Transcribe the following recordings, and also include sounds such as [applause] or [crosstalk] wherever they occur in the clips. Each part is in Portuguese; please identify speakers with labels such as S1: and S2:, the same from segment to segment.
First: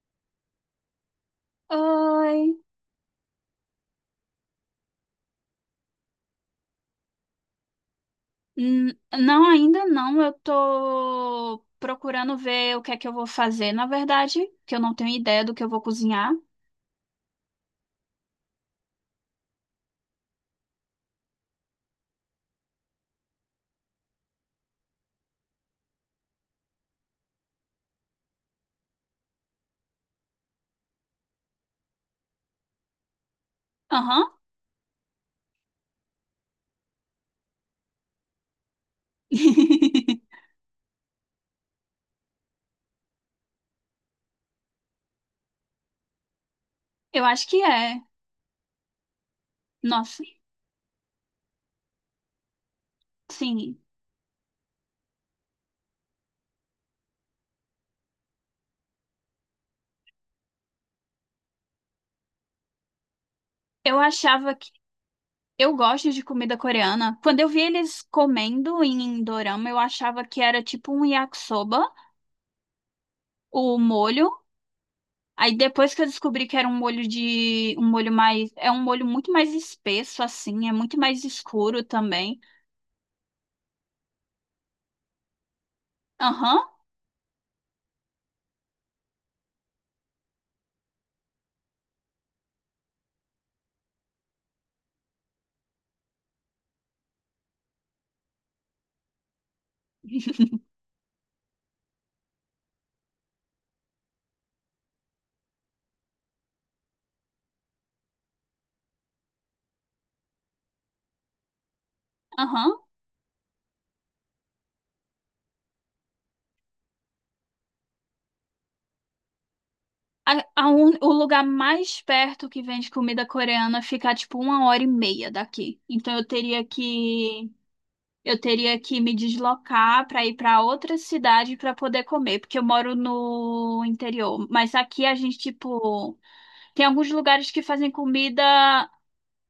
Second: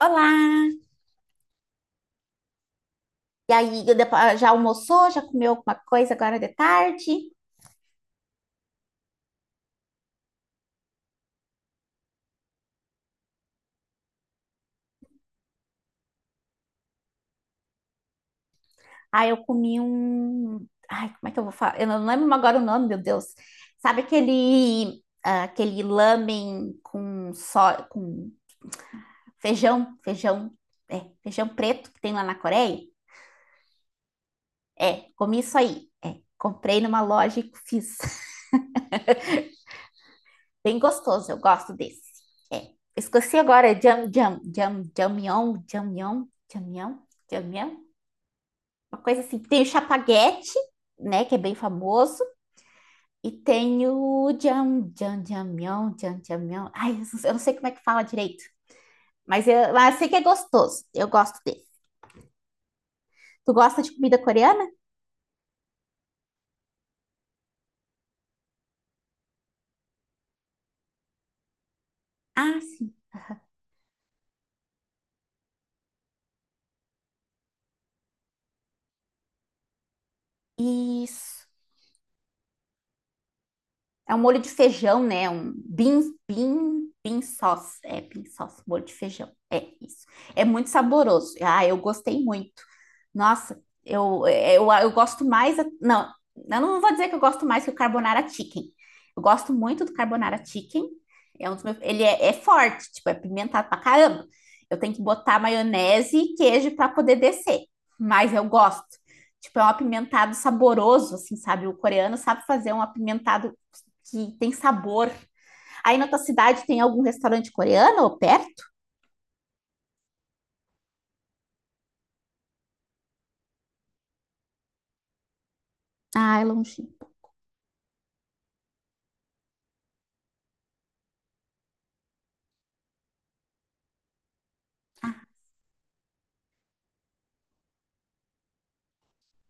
S1: Olá!
S2: Oi.
S1: E aí, já almoçou? Já comeu alguma coisa agora de tarde?
S2: Hum, Não, ainda não. Eu tô procurando ver o que é que eu vou fazer, na verdade, que eu não tenho ideia do que eu vou cozinhar.
S1: Ah, eu comi um. Ai, como é que eu vou falar? Eu não lembro agora o nome, meu Deus. Sabe aquele lamen com feijão, feijão, feijão preto que tem lá na Coreia?
S2: Aham.
S1: É, comi isso aí. É, comprei numa loja e fiz. [laughs]
S2: [laughs]
S1: Bem gostoso, eu gosto desse. É, esqueci agora, jamion, jamion, jamion,
S2: Eu acho que
S1: jamion.
S2: é.
S1: Uma coisa assim. Tem o
S2: Nossa,
S1: Chapaguete, né, que é bem famoso, e
S2: sim.
S1: tem o Jamião. Ai, eu não sei como é que fala direito, mas eu sei que é gostoso. Eu gosto dele. Tu gosta de
S2: Eu
S1: comida
S2: achava
S1: coreana?
S2: que eu gosto de comida coreana. Quando eu vi eles comendo em dorama, eu achava que era tipo um yakisoba,
S1: Ah,
S2: o molho. Aí depois que eu descobri que era um molho de um molho mais, é um molho muito mais espesso assim, é muito mais
S1: isso.
S2: escuro também.
S1: É um molho de feijão, né? Um bean,
S2: Aham.
S1: bean, bean sauce. É, bean sauce, molho de feijão. É isso. É muito saboroso. Ah, eu gostei muito. Nossa, eu gosto mais. Não, eu não vou dizer que eu gosto mais que o carbonara chicken. Eu gosto muito do carbonara chicken. Ele é forte, tipo, é pimentado pra caramba. Eu tenho que botar maionese e queijo para poder descer. Mas eu gosto. Tipo, é um apimentado saboroso, assim, sabe? O coreano sabe fazer
S2: Aham.
S1: um apimentado que tem sabor. Aí na tua cidade tem algum restaurante coreano ou perto?
S2: O lugar mais perto que vende comida coreana fica tipo 1 hora e meia daqui. Então eu
S1: Ah, é
S2: teria
S1: longe.
S2: que eu teria que me deslocar para ir para outra cidade para poder comer, porque eu moro no interior. Mas aqui a gente tipo tem alguns lugares que fazem comida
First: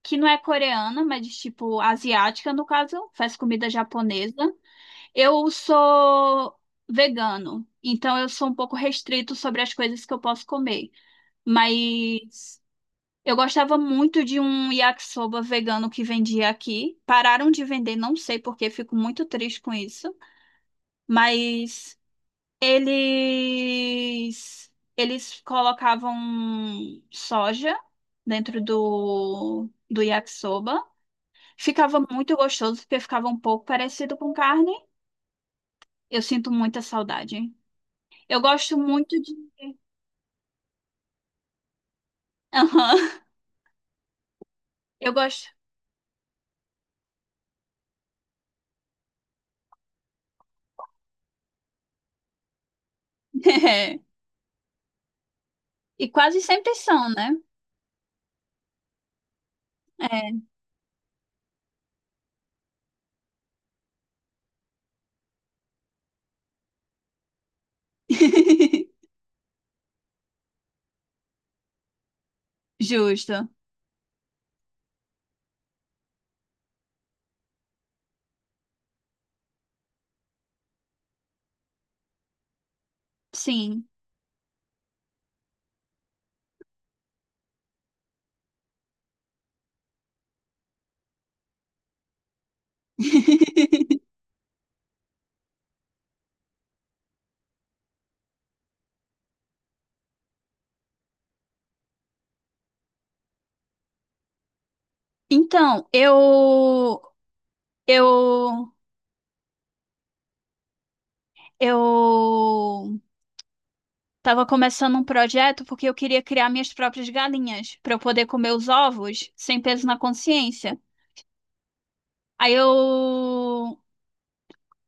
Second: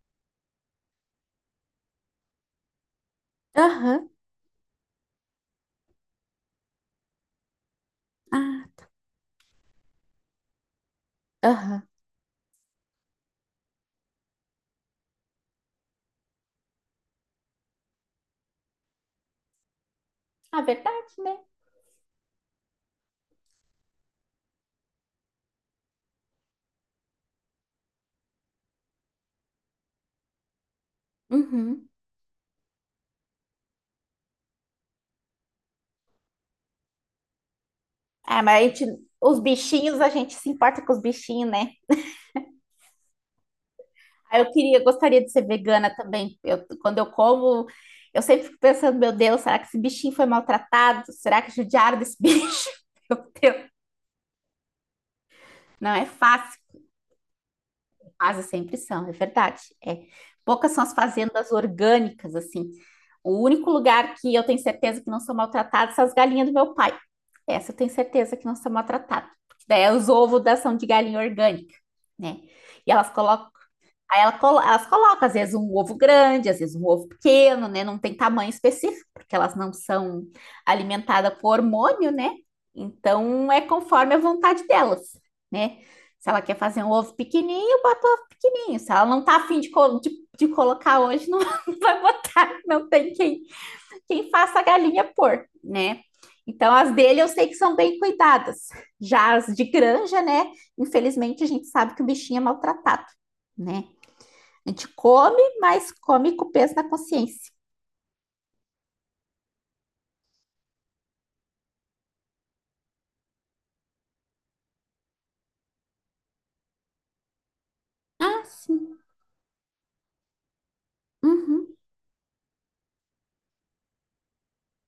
S2: que não é coreana, mas tipo asiática no caso, faz comida
S1: Aham.
S2: japonesa. Eu sou vegano, então eu sou um pouco
S1: Ah,
S2: restrito sobre as coisas que eu posso comer.
S1: aham.
S2: Mas eu gostava muito de um yakisoba vegano que vendia aqui. Pararam de vender, não sei porque, fico muito triste com isso.
S1: Ah, verdade, né?
S2: Mas eles eles colocavam soja dentro do yakisoba.
S1: Uhum.
S2: Ficava muito gostoso porque ficava um pouco parecido com carne. Eu sinto muita saudade. Eu
S1: Ah, mas a
S2: gosto
S1: gente,
S2: muito de
S1: os bichinhos, a gente se importa com os bichinhos, né?
S2: [laughs] Aham,
S1: Ah,
S2: eu
S1: gostaria de ser
S2: gosto.
S1: vegana também. Quando eu como, eu sempre fico pensando, meu Deus, será que esse bichinho foi maltratado? Será que judiaram desse bicho? [laughs] Meu Deus,
S2: [laughs]
S1: não é
S2: E quase
S1: fácil.
S2: sempre são, né?
S1: Quase sempre são, é verdade. É.
S2: É.
S1: Poucas são as fazendas orgânicas, assim. O único lugar que eu tenho certeza que não são maltratadas são as galinhas do meu pai. Essa eu tenho certeza que não são
S2: [laughs]
S1: maltratadas. Porque daí é os ovos da são de galinha orgânica, né? E elas
S2: Justo.
S1: colocam. Elas colocam, às vezes, um ovo grande, às vezes um ovo pequeno, né? Não tem tamanho específico, porque elas não são alimentadas com hormônio, né? Então é
S2: Sim.
S1: conforme a vontade delas, né? Se ela quer fazer um ovo pequenininho, bota um ovo pequenininho. Se ela não tá afim de colocar hoje, não [laughs] não vai botar. Não tem quem,
S2: [laughs]
S1: quem faça a galinha pôr, né? Então as dele eu sei que são bem cuidadas. Já as de granja, né? Infelizmente a gente sabe que o bichinho é maltratado, né? A gente come,
S2: Então,
S1: mas come com peso na consciência.
S2: eu eu tava começando um projeto porque eu queria criar minhas próprias galinhas para eu poder
S1: Ah,
S2: comer os
S1: sim.
S2: ovos sem peso na consciência.
S1: Uhum.
S2: Aí eu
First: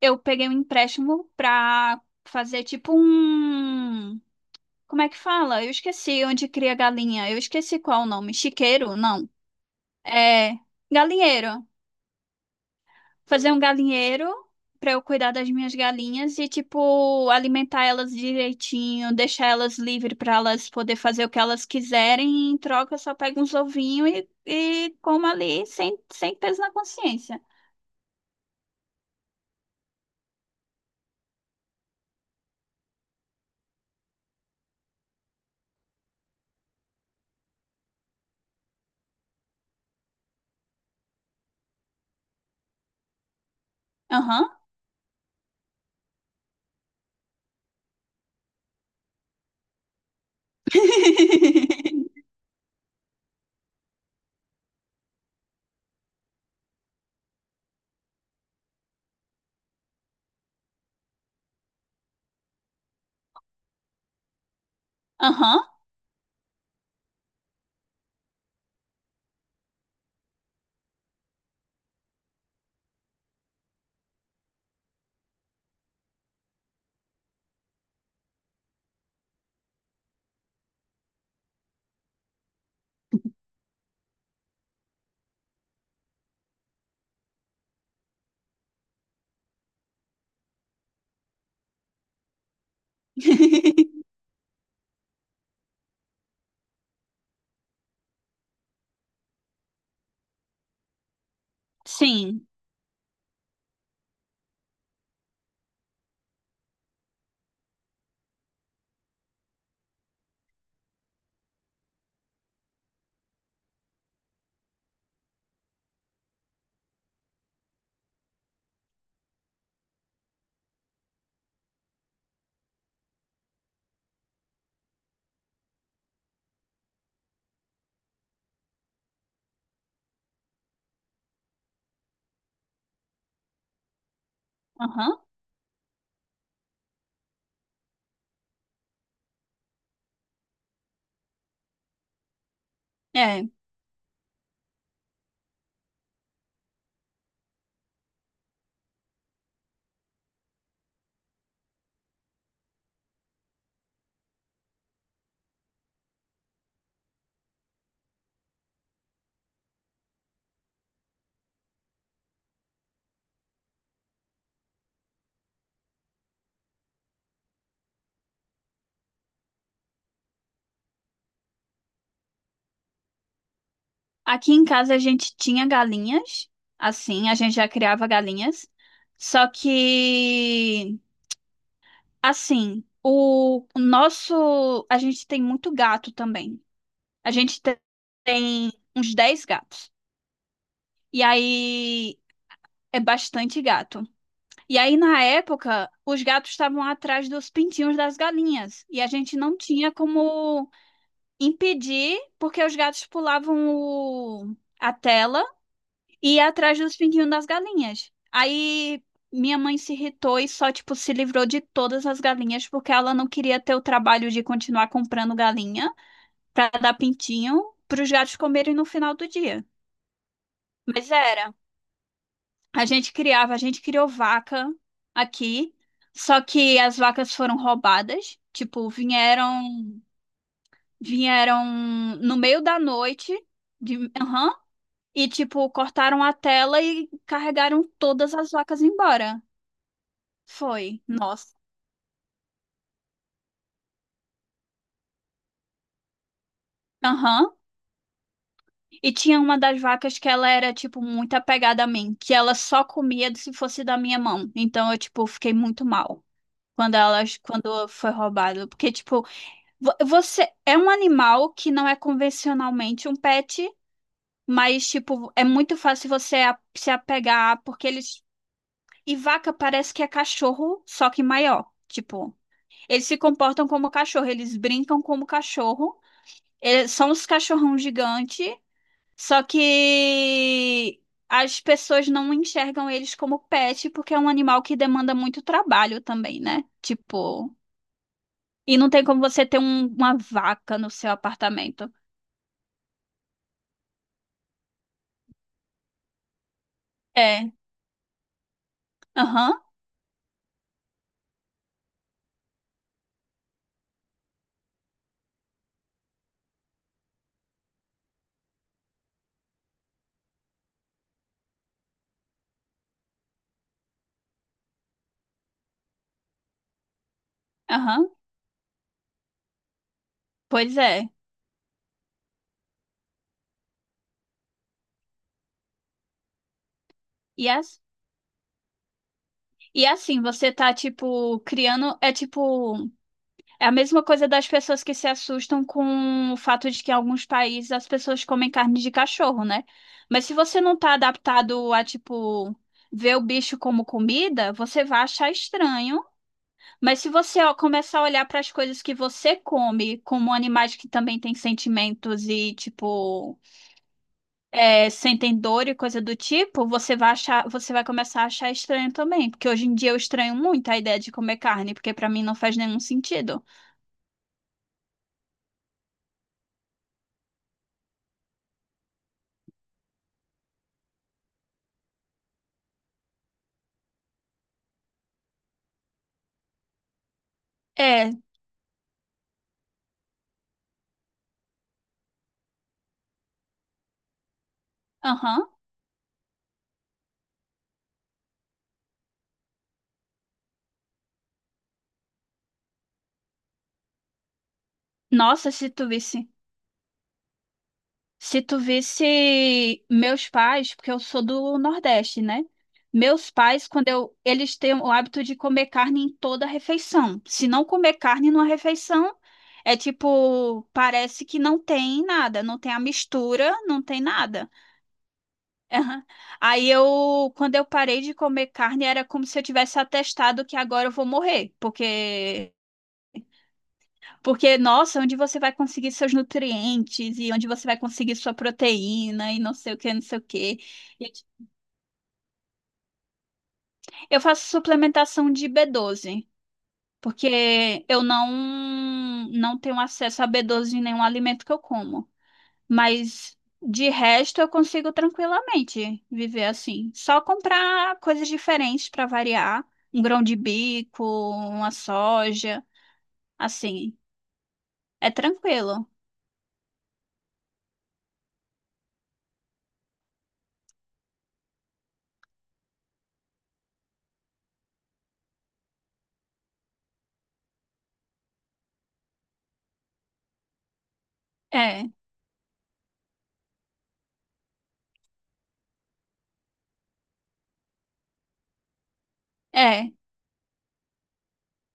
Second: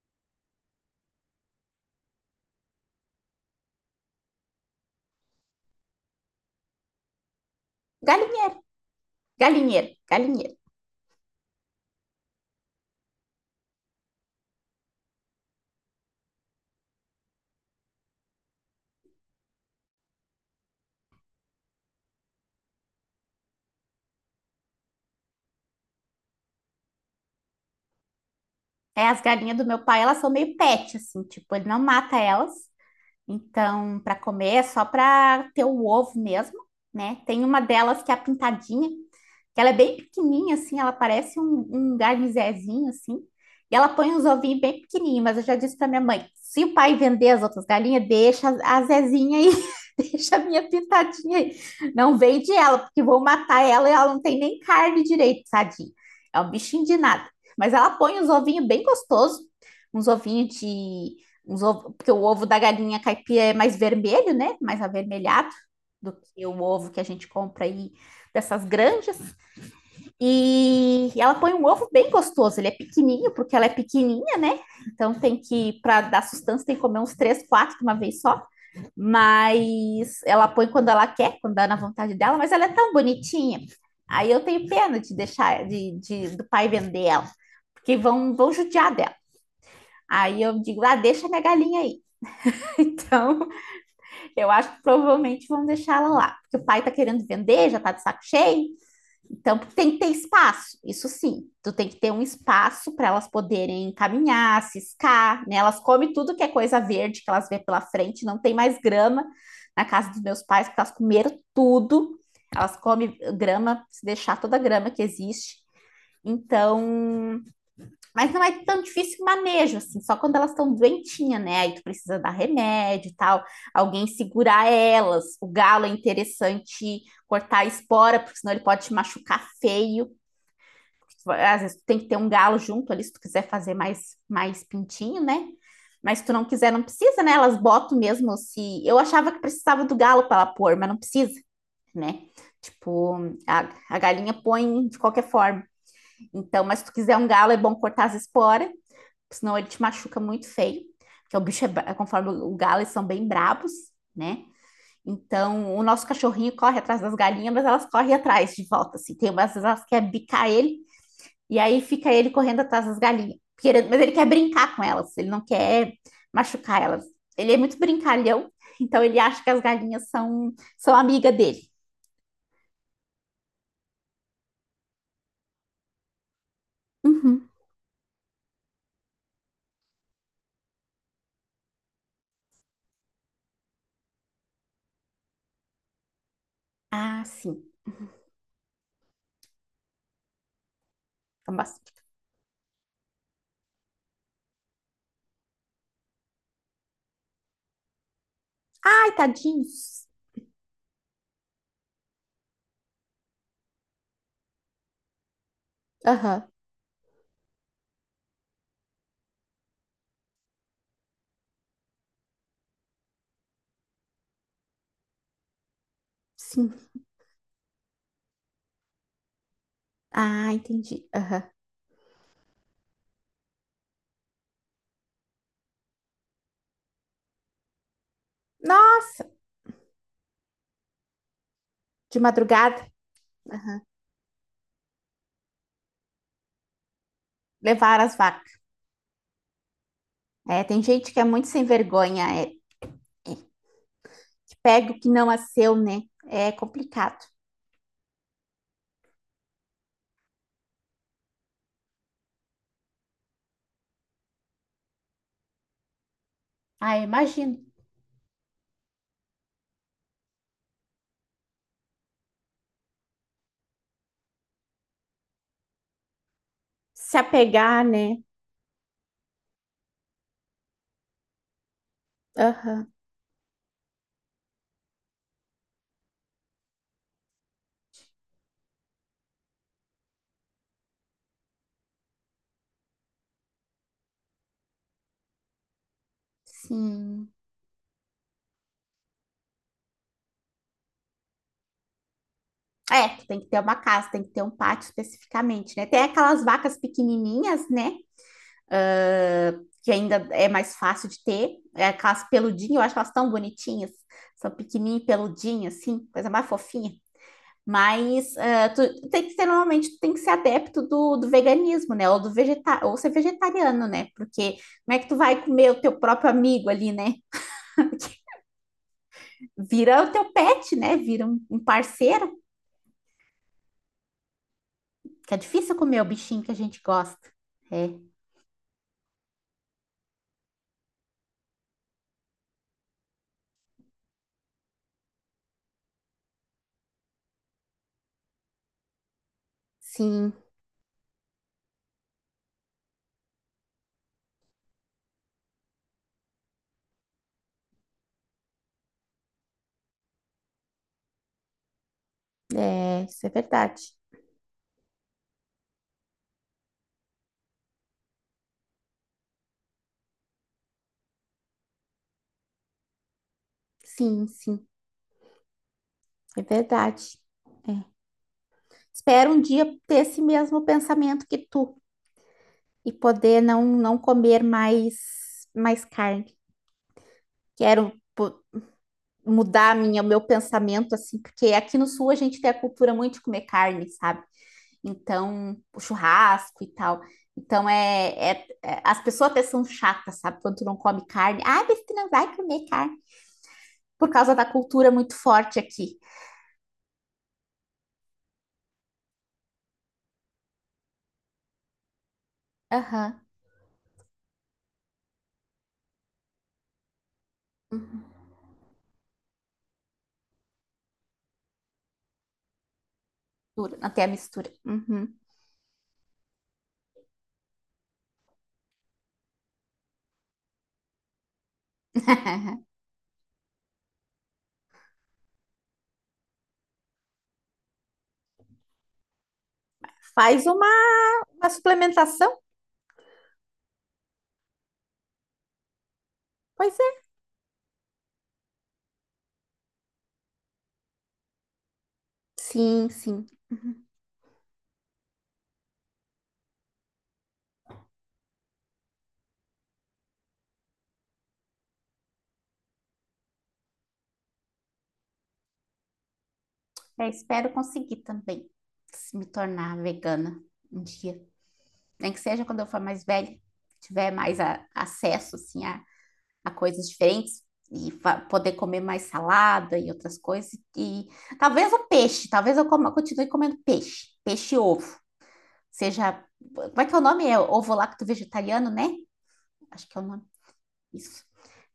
S2: eu peguei um empréstimo para fazer tipo um. Como é que fala? Eu esqueci onde cria galinha. Eu esqueci qual o nome.
S1: Galinheiro,
S2: Chiqueiro? Não.
S1: galinheiro, galinheiro.
S2: É galinheiro. Fazer um galinheiro pra eu cuidar das minhas galinhas e, tipo, alimentar elas direitinho, deixar elas livres pra elas poder fazer o que elas quiserem. E em troca, eu só pego uns ovinhos e como ali sem, sem peso na consciência.
S1: É, as galinhas do meu pai, elas são meio pet, assim, tipo, ele não mata elas. Então, para comer é só para ter o ovo mesmo, né? Tem uma delas que é a pintadinha, que ela é bem pequenininha, assim, ela parece um garnizezinho, assim. E ela põe uns
S2: Aham.
S1: ovinhos bem pequenininhos, mas eu já disse para minha mãe, se o pai vender as outras galinhas, deixa a Zezinha aí, [laughs] deixa a minha pintadinha aí. Não
S2: [laughs]
S1: vende ela, porque vou matar ela e ela não tem nem carne direito, tadinha. É um bichinho de nada. Mas ela põe uns ovinhos bem gostosos, uns ovinhos de uns ovo, porque o ovo da galinha caipira é mais vermelho, né? Mais avermelhado
S2: Aham.
S1: do que o ovo que a gente compra aí dessas granjas. E ela põe um ovo bem gostoso, ele é pequenininho, porque ela é pequenininha, né? Então tem que, para dar sustância, tem que comer uns três, quatro de uma vez só. Mas ela põe quando ela quer, quando dá na vontade dela, mas ela é tão bonitinha. Aí eu tenho pena de deixar, de do pai vender ela, porque vão judiar dela. Aí eu digo, ah, deixa minha galinha aí. [laughs] Então,
S2: [laughs]
S1: eu acho que provavelmente vão deixar ela lá, porque o pai tá querendo vender, já tá de saco cheio. Então tem que ter espaço, isso sim. Tu tem que ter um
S2: Sim.
S1: espaço para elas poderem caminhar, ciscar, né? Elas comem tudo que é coisa verde que elas vê pela frente, não tem mais grama na casa dos meus pais, porque elas comeram tudo. Elas comem grama, se deixar toda a grama que existe. Então, mas não é tão difícil o manejo, assim, só quando elas estão doentinhas, né? Aí tu precisa dar remédio e tal, alguém segurar elas. O galo é interessante cortar a espora, porque senão ele pode te machucar feio. Às vezes tu tem que ter um galo junto ali, se tu quiser fazer mais
S2: Aham.
S1: pintinho, né? Mas se tu não quiser, não precisa, né? Elas botam mesmo se. Eu achava que precisava do galo para ela pôr, mas não precisa, né? Tipo,
S2: É.
S1: a galinha põe de qualquer forma. Então, mas se tu quiser um galo, é bom cortar as esporas senão ele te machuca muito feio, porque o bicho é, conforme o galo, eles são bem brabos, né? Então, o nosso cachorrinho corre atrás das galinhas, mas elas correm atrás de volta, assim. Tem umas vezes elas querem bicar ele, e aí fica ele correndo atrás das galinhas. Querendo, mas ele quer brincar com elas, ele não quer machucar elas. Ele é muito brincalhão, [laughs] então ele acha que as galinhas são amiga dele.
S2: Aqui em casa a gente tinha galinhas, assim, a
S1: Uhum.
S2: gente já criava galinhas. Só que, assim, o nosso. A gente tem muito gato também.
S1: Ah,
S2: A gente
S1: sim.
S2: te- tem uns 10 gatos. E
S1: São bastante.
S2: aí é bastante gato. E aí, na época, os gatos estavam atrás dos pintinhos das galinhas. E a
S1: Ai,
S2: gente não tinha
S1: tadinhos.
S2: como impedir, porque os gatos pulavam a tela e
S1: Aham,
S2: ia
S1: uhum.
S2: atrás dos pinguinhos das galinhas. Aí minha mãe se irritou e só, tipo, se livrou de todas as galinhas, porque ela não queria ter o trabalho de continuar comprando galinha pra
S1: Sim.
S2: dar pintinho pros gatos comerem no final do dia.
S1: Ah, entendi.
S2: Mas
S1: Aham.
S2: era. A gente criava, a gente criou vaca aqui, só que as vacas foram roubadas. Tipo,
S1: Nossa,
S2: vieram
S1: de
S2: no meio da
S1: madrugada.
S2: noite,
S1: Aham.
S2: de, aham, e tipo, cortaram a tela e carregaram
S1: Levar as
S2: todas as
S1: vacas.
S2: vacas embora.
S1: É, tem
S2: Foi,
S1: gente que é muito
S2: nossa.
S1: sem vergonha, é, que pega o que não é seu, né? É complicado.
S2: Aham. E tinha uma das vacas que ela era, tipo, muito apegada a mim, que ela só comia se fosse da minha mão. Então eu, tipo, fiquei muito mal quando
S1: Ah,
S2: elas,
S1: imagino.
S2: quando foi roubado. Porque, tipo, você é um animal que não é convencionalmente um pet, mas, tipo, é muito fácil você se
S1: Se
S2: apegar,
S1: apegar,
S2: porque
S1: né?
S2: eles. E vaca parece que é cachorro, só que maior. Tipo,
S1: Aham,
S2: eles se comportam como cachorro, eles brincam como cachorro. Eles são os cachorrão gigante. Só que as pessoas não enxergam eles como pet porque é um animal que demanda muito trabalho também, né?
S1: sim.
S2: Tipo, e não tem como você ter uma vaca no seu apartamento.
S1: É, que tem que ter uma casa, tem que ter um pátio especificamente, né? Tem aquelas vacas
S2: É,
S1: pequenininhas, né? Ah,
S2: aham,
S1: que ainda é mais fácil de ter. É aquelas peludinhas, eu acho elas tão bonitinhas. São pequenininhas, e peludinhas, assim, coisa mais fofinha. Mas ah, tu tem que ser, normalmente, tu tem que ser adepto do veganismo, né? Ou ser vegetariano, né? Porque como é que tu vai comer o teu próprio amigo ali, né?
S2: aham,
S1: Vira o teu pet,
S2: pois
S1: né?
S2: é.
S1: Vira um parceiro, que é difícil comer o bichinho que a gente gosta.
S2: E, as,
S1: É.
S2: e assim, você tá, tipo, criando. É tipo. É a mesma coisa das pessoas que se assustam com o fato de que em alguns países as pessoas comem carne de cachorro, né? Mas
S1: Sim,
S2: se você não tá adaptado a, tipo, ver o bicho como comida, você vai achar estranho. Mas se você ó, começar a olhar para as coisas que você come como animais que também têm sentimentos e,
S1: é, isso é
S2: tipo,
S1: verdade.
S2: é, sentem dor e coisa do tipo, você vai achar, você vai começar a achar estranho também. Porque hoje em dia eu estranho muito a ideia de comer carne, porque para mim não faz nenhum sentido.
S1: Sim, sim, é verdade. É. Espero um dia ter esse mesmo pensamento que tu e poder não comer mais carne. Quero,
S2: É,
S1: mudar o meu pensamento, assim, porque aqui no Sul a gente tem a cultura muito de comer carne, sabe?
S2: aham.
S1: Então, o churrasco e tal. Então, as pessoas até são chatas, sabe? Quando tu não come carne. Ah, mas tu não vai comer carne. Por causa da cultura muito
S2: Nossa,
S1: forte
S2: se tu
S1: aqui.
S2: visse, se tu visse meus pais, porque eu sou do Nordeste, né?
S1: Aham.
S2: Meus pais, quando eu, eles têm o hábito de comer carne em toda refeição. Se não comer carne numa refeição, é tipo, parece que não tem nada, não tem a mistura,
S1: Mistura,
S2: não tem
S1: até a
S2: nada.
S1: mistura. Uhum.
S2: Aham. Aí eu, quando eu parei de comer carne, era como se eu tivesse atestado que agora eu vou morrer, porque.
S1: [laughs]
S2: Porque, nossa, onde você vai conseguir seus nutrientes e onde você vai conseguir sua proteína e não sei o que, não sei o
S1: Faz
S2: que.
S1: uma suplementação?
S2: Eu faço suplementação de B12,
S1: Pois é.
S2: porque eu não, não tenho acesso a B12 em nenhum alimento que eu como.
S1: Sim, sim.
S2: Mas, de resto, eu consigo tranquilamente viver assim. Só comprar coisas diferentes para variar. Um grão de bico, uma soja, assim. É tranquilo.
S1: É, espero conseguir também se me tornar vegana um dia. Nem que seja quando eu for mais velha, tiver mais acesso assim, a coisas diferentes e poder comer mais salada e outras coisas. E talvez o
S2: É,
S1: peixe, talvez continue comendo peixe e ovo. Seja, como é que é o nome? É ovo lacto vegetariano, né? Acho
S2: é.
S1: que é o nome. Isso.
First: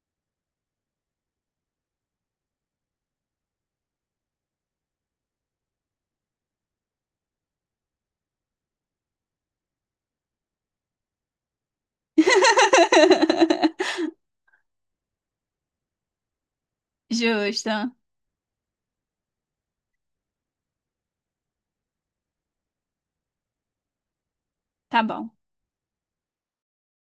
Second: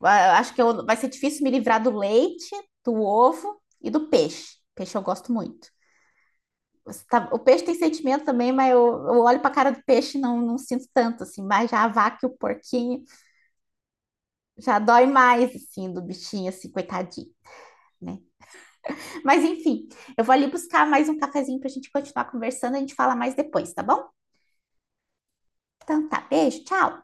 S1: Ah, acho que vai ser difícil me livrar do leite, do ovo e do peixe. Peixe eu gosto muito. O peixe tem sentimento também, mas eu olho para a cara do peixe e não sinto tanto, assim. Mas já a vaca e o porquinho
S2: [laughs]
S1: já dói mais, assim, do bichinho, assim, coitadinho,
S2: Justo.
S1: né? Mas enfim, eu vou ali buscar mais um cafezinho para a gente continuar conversando. A gente fala mais depois, tá bom?
S2: Tá bom.
S1: Então tá, beijo, tchau.